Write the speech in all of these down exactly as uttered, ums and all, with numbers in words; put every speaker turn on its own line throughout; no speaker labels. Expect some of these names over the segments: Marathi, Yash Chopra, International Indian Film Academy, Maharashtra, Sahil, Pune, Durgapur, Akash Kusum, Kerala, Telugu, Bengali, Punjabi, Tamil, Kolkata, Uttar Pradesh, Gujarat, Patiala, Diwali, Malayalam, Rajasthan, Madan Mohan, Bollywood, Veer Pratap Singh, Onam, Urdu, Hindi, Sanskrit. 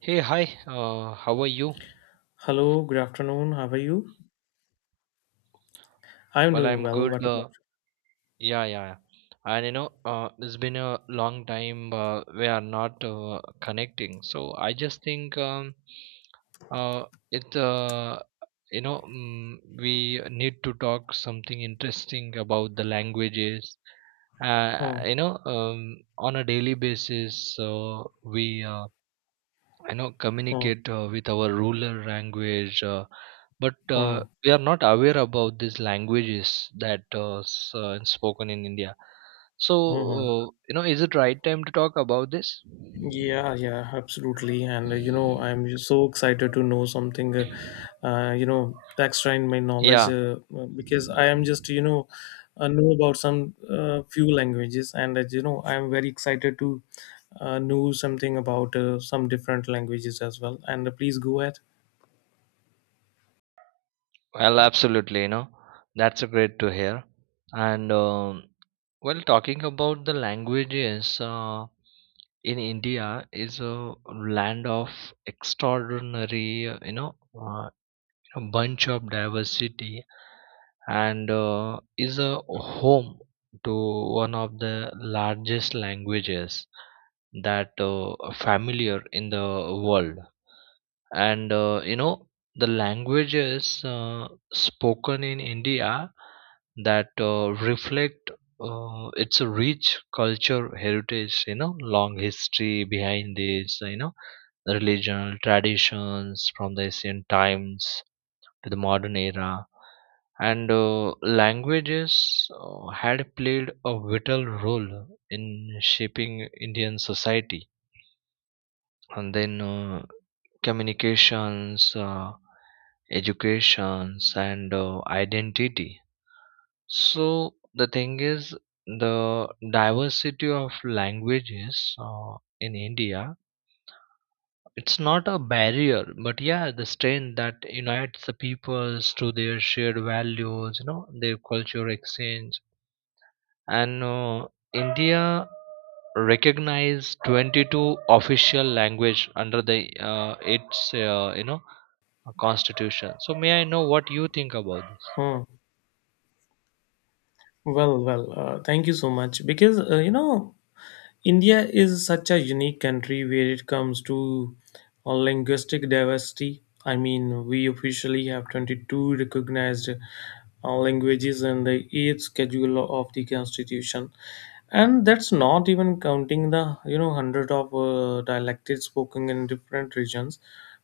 Hey, hi. Uh, how are you?
Hello, good afternoon. How are you? I'm
Well,
doing
I'm
well. What
good.
about
Uh,
you?
yeah, yeah. yeah. And you know, uh, it's been a long time uh, we are not uh, connecting. So I just think um, uh, it. Uh, you know, mm, we need to talk something interesting about the languages. Uh,
Hmm,
you know, um, on a daily basis, so we uh, I know
hmm,
communicate uh, with our ruler language, uh, but uh,
hmm,
we are not aware about these languages that uh, s- uh, spoken in India. So
hmm, hmm.
uh, you know, is it right time to talk about this?
Yeah, yeah, absolutely. And uh, you know, I'm just so excited to know something, uh, uh, you know, extra in my knowledge
Yeah,
uh, uh, because I am just, you know, uh, know about some uh, few languages, and uh, you know, I'm very excited to uh, know something about uh, some different languages as well. And uh, please go ahead.
well, absolutely. You know, that's a great to hear. And um, well, talking about the languages uh, in India is a land of extraordinary, uh, you know, uh, a bunch of diversity and uh, is a home to one of the largest languages that uh, are familiar in the world and uh, you know the languages uh, spoken in India that uh, reflect uh, its rich culture heritage, you know, long history behind this, you know, the religion traditions from the ancient times to the modern era, and uh, languages uh, had played a vital role in shaping Indian society, and then uh, communications uh, educations, and uh, identity. So the thing is, the diversity of languages uh, in India, it's not a barrier, but yeah, the strength that unites the peoples to their shared values, you know, their culture exchange. And uh, India recognized twenty-two official language under the uh, its uh, you know, constitution. So may I know what you think about this?
Hmm. Well, well, uh, thank you so much because uh, you know India is such a unique country where it comes to uh, linguistic diversity. I mean, we officially have twenty-two recognized uh, languages in the eighth schedule of the constitution. And that's not even counting the, you know, hundred of uh, dialects spoken in different regions.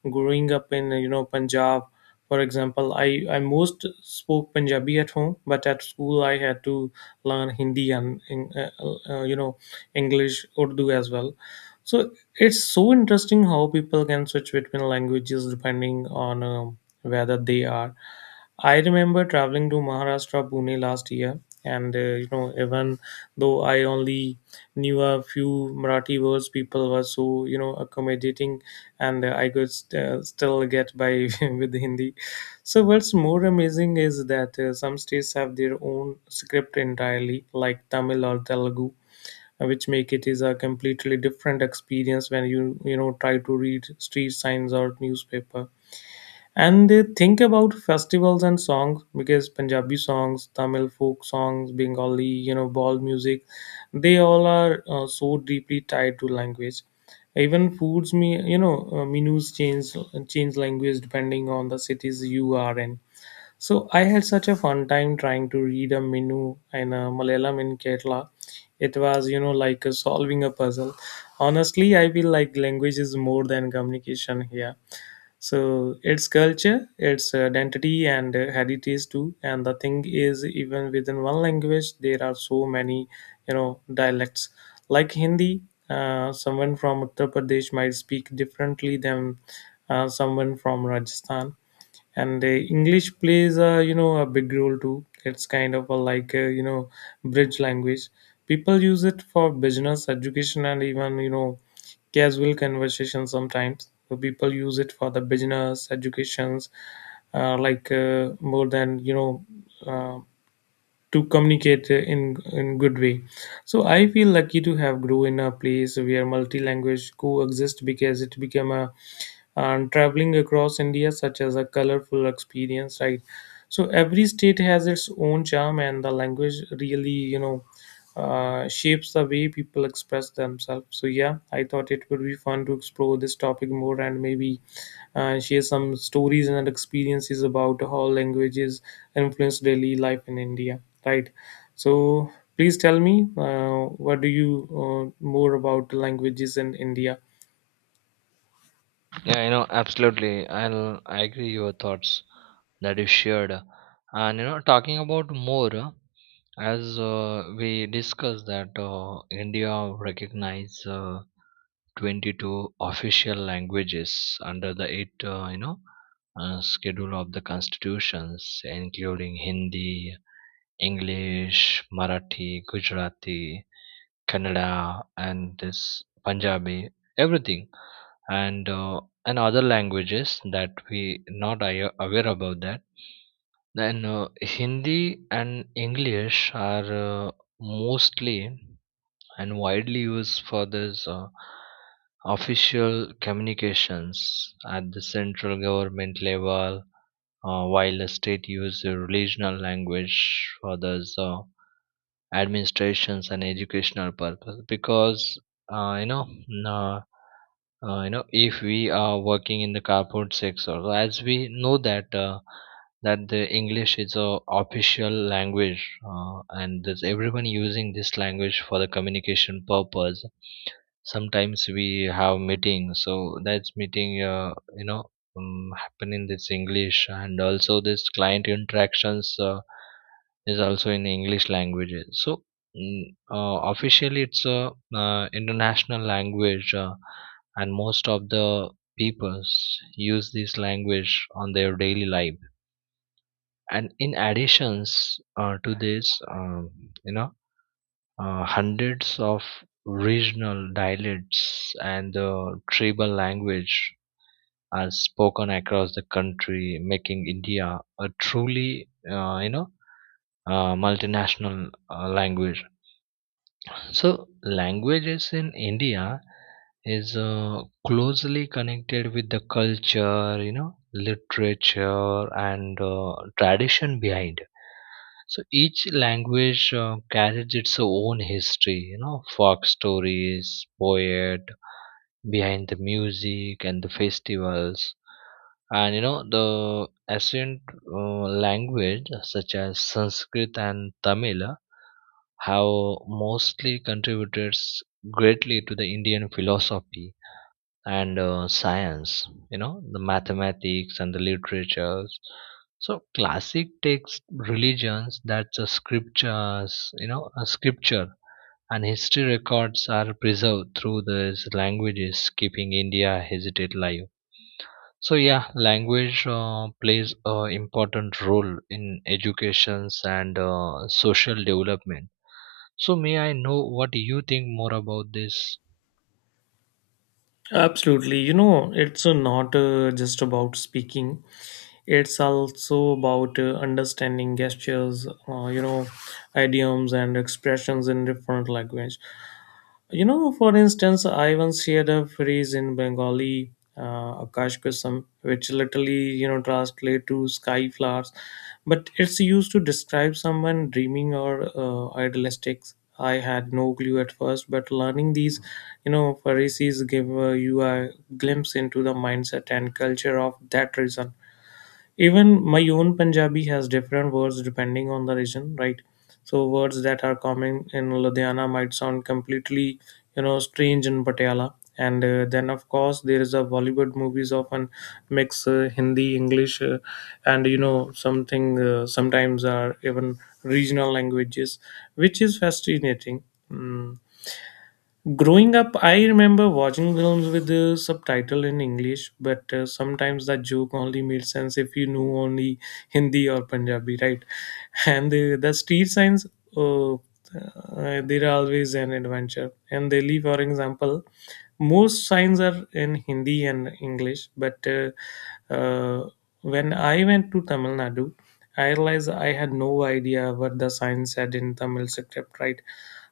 Growing up in, you know, Punjab, for example, I, I most spoke Punjabi at home, but at school I had to learn Hindi and, in- uh, uh, you know, English, Urdu as well. So it's so interesting how people can switch between languages depending on um, whether they are. I remember traveling to Maharashtra, Pune last year, and uh, you know, even though I only knew a few Marathi words, people were so you know accommodating, and uh, I could st- uh, still get by with Hindi. So what's more amazing is that uh, some states have their own script entirely, like Tamil or Telugu uh, which make it is a completely different experience when you you know try to read street signs or newspaper, and they think about festivals and songs because punjabi songs, tamil folk songs, bengali you know ball music, they all are uh, so deeply tied to language. Even foods me you know uh, menus change change language depending on the cities you are in. So I had such a fun time trying to read a menu in uh, Malayalam in Kerala. It was, you know, like uh, solving a puzzle. Honestly, I feel like language is more than communication here. So it's culture, it's uh, identity and uh, heritage too. And the thing is, even within one language, there are so many, you know, dialects. Like Hindi, uh, someone from Uttar Pradesh might speak differently than uh, someone from Rajasthan. And the english plays a you know a big role too. It's kind of a like a you know bridge language. People use it for business education and even you know casual conversation sometimes. So people use it for the business educations, uh, like uh, more than you know uh, to communicate in in good way. So I feel lucky to have grew in a place where multi language coexist because it became a and traveling across India such as a colorful experience, right? So every state has its own charm, and the language really, you know, uh, shapes the way people express themselves. So yeah, I thought it would be fun to explore this topic more and maybe uh, share some stories and experiences about how languages influence daily life in India, right? So please tell me, uh, what do you uh, more about languages in India?
Yeah, you know, absolutely. I'll I agree your thoughts that you shared. And you know, talking about more uh, as uh, we discussed that uh, India recognize uh, twenty-two official languages under the eight uh, you know, uh, schedule of the constitutions, including Hindi, English, Marathi, Gujarati, Kannada, and this Punjabi, everything, and uh, and other languages that we not awa- aware about that. Then uh, Hindi and English are uh, mostly and widely used for this uh, official communications at the central government level, uh, while the state use the regional language for this uh, administrations and educational purpose. Because uh, you know uh, uh, you know, if we are working in the corporate sector, so as we know that uh, that the English is a official language, uh, and there's everyone using this language for the communication purpose. Sometimes we have meetings, so that's meeting uh, you know um, happen in this English, and also this client interactions uh, is also in English language. So mm, uh, officially, it's a uh, international language, uh, and most of the peoples use this language on their daily life. And in additions uh, to this, um, you know, uh, hundreds of regional dialects and uh, tribal language are spoken across the country, making India a truly, uh, you know, uh, multinational uh, language. So, languages in India is uh, closely connected with the culture, you know, literature, and uh, tradition behind. So, each language uh, carries its own history, you know, folk stories, poet, behind the music, and the festivals. And you know, the ancient uh, language such as Sanskrit and Tamil have mostly contributed greatly to the Indian philosophy and uh, science, you know, the mathematics and the literatures. So classic text religions, that's a scriptures, you know, a scripture and history records are preserved through these languages, keeping India hesitate live. So yeah, language uh, plays a important role in educations and uh, social development, so may I know what you think more about this?
Absolutely. You know, it's uh, not uh, just about speaking, it's also about uh, understanding gestures, uh, you know, idioms and expressions in different language. You know, for instance, I once shared a phrase in Bengali, uh, Akash Kusum, which literally, you know, translate to sky flowers, but it's used to describe someone dreaming or uh, idealistic. I had no clue at first, but learning these, you know, phrases give uh, you a glimpse into the mindset and culture of that region. Even my own Punjabi has different words depending on the region, right? So words that are common in Ludhiana might sound completely, you know, strange in Patiala. And uh, then of course there is a Bollywood movies often mix uh, Hindi, English, uh, and you know something uh, sometimes are even regional languages, which is fascinating. Mm. Growing up, I remember watching films with the subtitle in English, but uh, sometimes that joke only made sense if you knew only Hindi or Punjabi, right? And the, the street signs, uh, uh, they're always an adventure. And they leave, for example, most signs are in Hindi and English, but uh, uh, when I went to Tamil Nadu, I realized I had no idea what the sign said in Tamil script, right?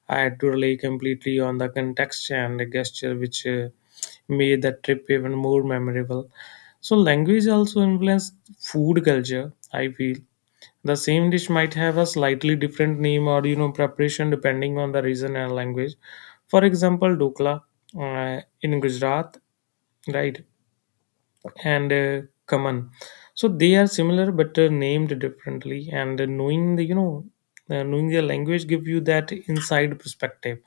I had to rely completely on the context and the gesture, which uh, made the trip even more memorable. So, language also influenced food culture, I feel. The same dish might have a slightly different name or you know preparation depending on the region and language. For example, Dokla uh, in Gujarat, right, and uh, Kaman. So they are similar but uh, named differently. And uh, knowing the you know uh, knowing their language give you that inside perspective.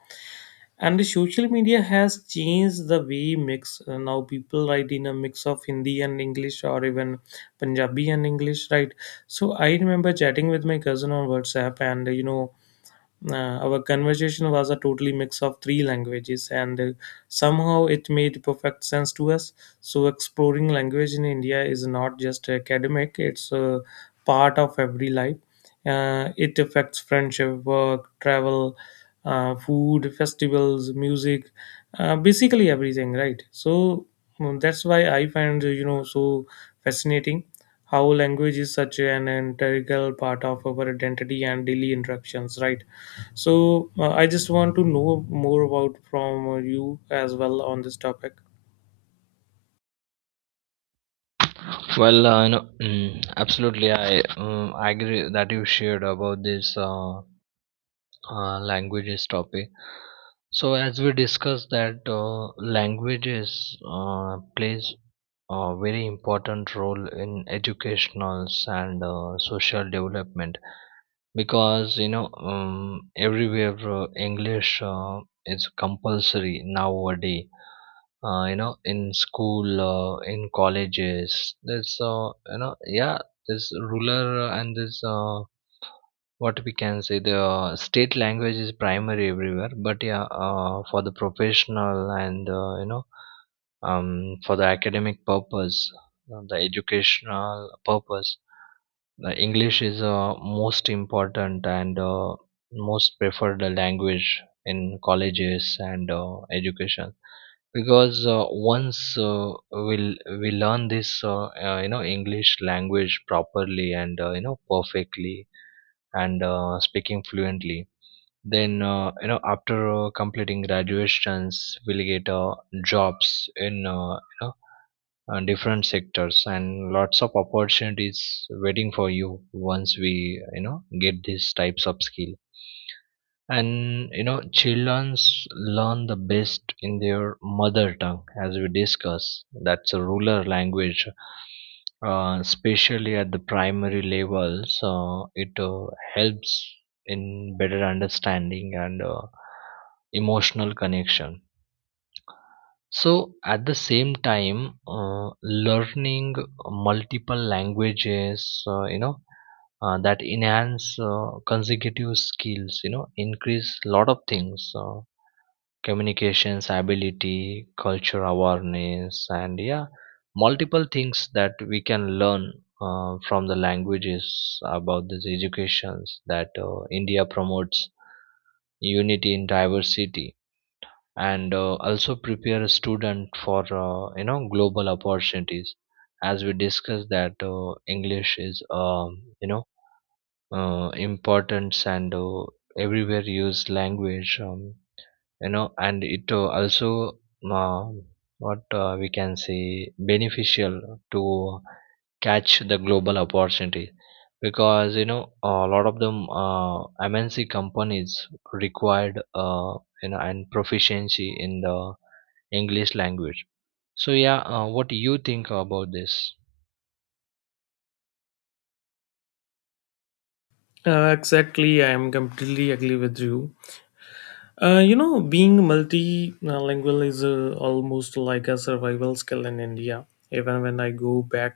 And the social media has changed the way mix uh, now people write in a mix of hindi and english or even punjabi and english, right? So I remember chatting with my cousin on whatsapp, and you know uh, our conversation was a totally mix of three languages, and uh, somehow it made perfect sense to us. So, exploring language in India is not just academic, it's a part of every life. Uh, it affects friendship, work, travel, uh, food, festivals, music, uh, basically everything, right? So, mm, that's why I find, uh, you know, so fascinating how language is such an integral part of our identity and daily interactions, right? So uh, I just want to know more about from uh, you as well on this topic.
Well, uh, you know, mm, absolutely, I um, I agree that you shared about this uh, uh, languages topic. So as we discussed that uh, languages uh, plays a very important role in educationals and uh, social development, because you know, um, everywhere uh, English uh, is compulsory nowadays, uh, you know, in school, uh, in colleges, there's uh, you know, yeah, this ruler uh, and this uh, what we can say the uh, state language is primary everywhere. But yeah, uh, for the professional and uh, you know, um, for the academic purpose, uh, the educational purpose, the English is uh, most important and uh, most preferred language in colleges and uh, education. Because uh, once uh, we'll we learn this uh, uh, you know, English language properly and, uh, you know, perfectly, and, uh, speaking fluently, then uh, you know, after uh, completing graduations, we'll get uh, jobs in, uh, you know, uh, different sectors, and lots of opportunities waiting for you once we, you know, get these types of skill. And you know, childrens learn the best in their mother tongue, as we discuss that's a ruler language, uh, especially at the primary level. So it uh, helps in better understanding and uh, emotional connection. So at the same time, uh, learning multiple languages, uh, you know, uh, that enhance uh, consecutive skills, you know, increase lot of things, uh, communications ability, culture awareness, and yeah, multiple things that we can learn uh, from the languages about this educations, that uh, India promotes unity in diversity, and uh, also prepare a student for, uh, you know, global opportunities. As we discussed that uh, English is, um, you know, uh, importance and uh, everywhere used language, um, you know, and it uh, also uh, what uh, we can say beneficial to catch the global opportunity, because you know, a lot of them uh, MNC companies required, uh, you know, and proficiency in the English language. So yeah, uh, what do you think about this?
Uh, exactly, I am completely agree with you. Uh, you know, being multilingual is uh, almost like a survival skill in India. Even when I go back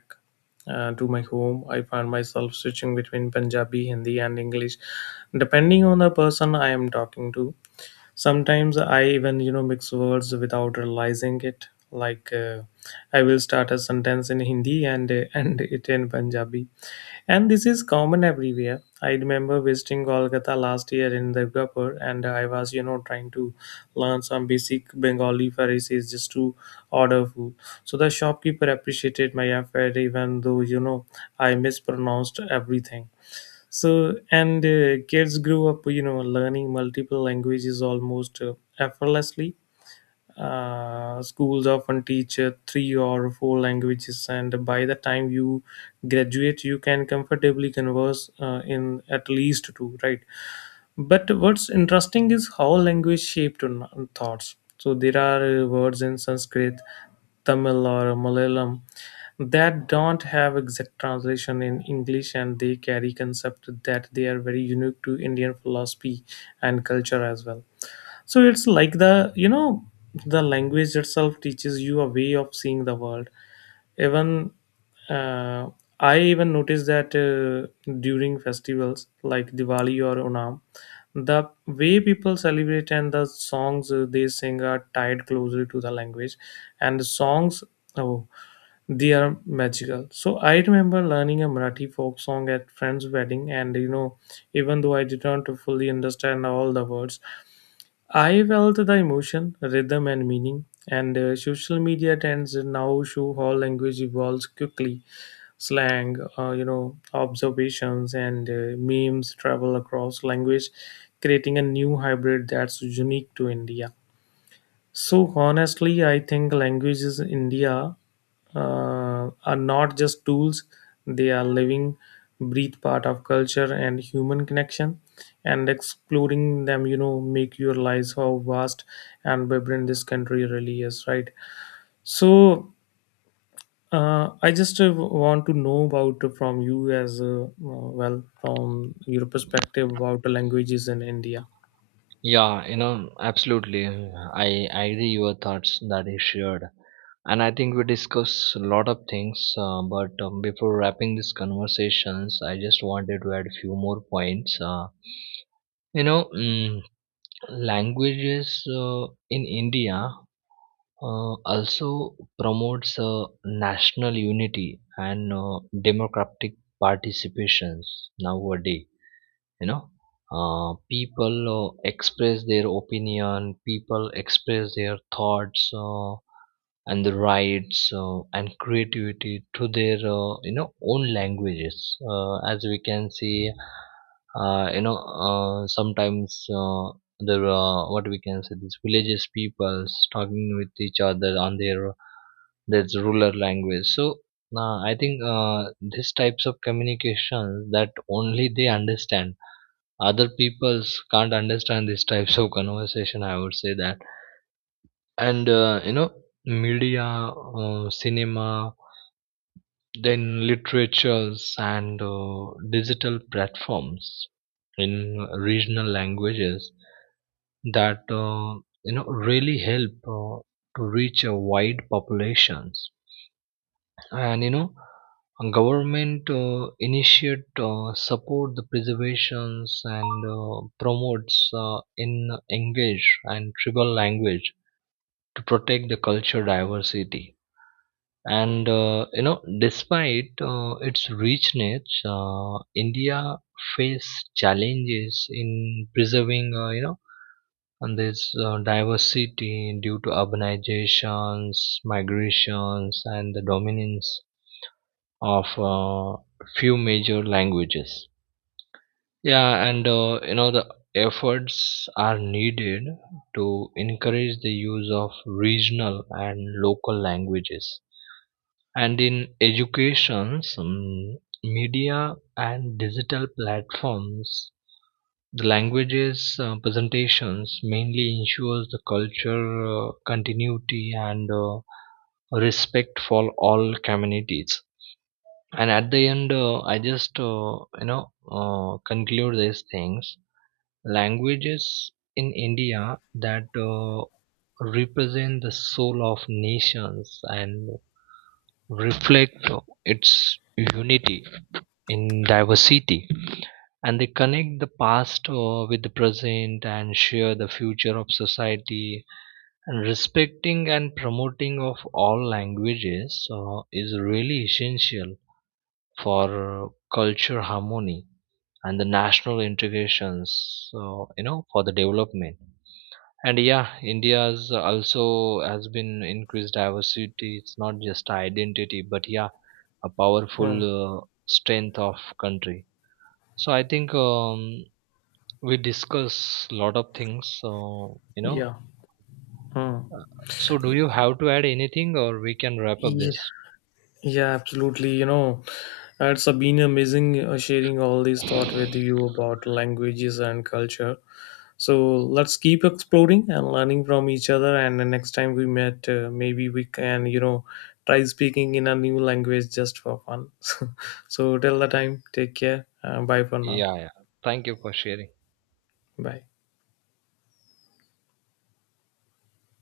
uh, to my home, I find myself switching between Punjabi, Hindi, and English, depending on the person I am talking to. Sometimes I even you know mix words without realizing it, like uh, I will start a sentence in hindi and uh, and it in punjabi. And this is common everywhere. I remember visiting kolkata last year in durgapur, and I was you know trying to learn some basic bengali phrases just to order food. So the shopkeeper appreciated my effort even though you know I mispronounced everything. So and uh, kids grew up you know learning multiple languages almost uh, effortlessly. Uh, schools often teach uh, three or four languages, and by the time you graduate you can comfortably converse uh, in at least two, right? But what's interesting is how language shaped n- thoughts. So there are uh, words in Sanskrit, Tamil, or Malayalam that don't have exact translation in English, and they carry concept that they are very unique to Indian philosophy and culture as well. So it's like the you know the language itself teaches you a way of seeing the world. Even uh, I even noticed that uh, during festivals like diwali or onam, the way people celebrate and the songs uh, they sing are tied closely to the language. And the songs, oh, they are magical. So I remember learning a marathi folk song at friend's wedding, and you know even though I didn't fully understand all the words, I felt the emotion, rhythm, and meaning. And uh, social media trends now show how language evolves quickly. Slang, uh, you know, observations, and uh, memes travel across language, creating a new hybrid that's unique to India. So honestly, I think languages in India uh, are not just tools; they are living, breathe part of culture and human connection. And exploring them, you know, make you realize how vast and vibrant this country really is, right? So uh, I just uh, want to know about from you as uh, well from your perspective about the languages in India.
Yeah, you know, absolutely. I, I agree your thoughts that you shared. And I think we discuss a lot of things, uh, but um, before wrapping these conversations, I just wanted to add a few more points. Uh, you know, mm, Languages uh, in India uh, also promotes uh, national unity and uh, democratic participations nowadays. You know, uh, people uh, express their opinion, people express their thoughts, uh, and the rights uh, and creativity to their, uh, you know, own languages, uh, as we can see. Uh, you know uh, sometimes uh, there uh, what we can say, these villages peoples talking with each other on their, that's rural language. So uh, i think uh, these types of communications that only they understand, other peoples can't understand these types of conversation, I would say that. And uh, you know, media, uh, cinema, then literatures, and uh, digital platforms in regional languages that, uh, you know, really help uh, to reach a wide populations. And you know, government uh, initiate uh, support the preservations and uh, promotes uh, in engage and tribal language to protect the culture diversity. And uh, you know, despite uh, its richness, uh, India face challenges in preserving, uh, you know and this uh, diversity due to urbanizations, migrations, and the dominance of uh, few major languages. Yeah, and uh, you know, the efforts are needed to encourage the use of regional and local languages and in education, some media and digital platforms, the languages uh, presentations mainly ensures the culture uh, continuity and uh, respect for all communities. And at the end, uh, i just uh, you know, uh, conclude these things. Languages in India that uh, represent the soul of nations and reflect its unity in diversity, and they connect the past uh, with the present and share the future of society. And respecting and promoting of all languages uh, is really essential for culture harmony and the national integrations. So you know, for the development, and yeah, India's also has been increased diversity, it's not just identity, but yeah, a powerful
Hmm.
uh, strength of country. So I think, um, we discuss a lot of things, so you know,
Yeah. Hmm.
so do you have to add anything, or we can wrap up
Yeah.
this?
Yeah, absolutely. You know, uh, it's uh, been amazing uh, sharing all these thought with you about languages and culture. So let's keep exploring and learning from each other. And the next time we met, uh, maybe we can, you know, try speaking in a new language just for fun. So till the time, take care. Uh, bye for now.
Yeah, yeah, thank you for sharing.
Bye.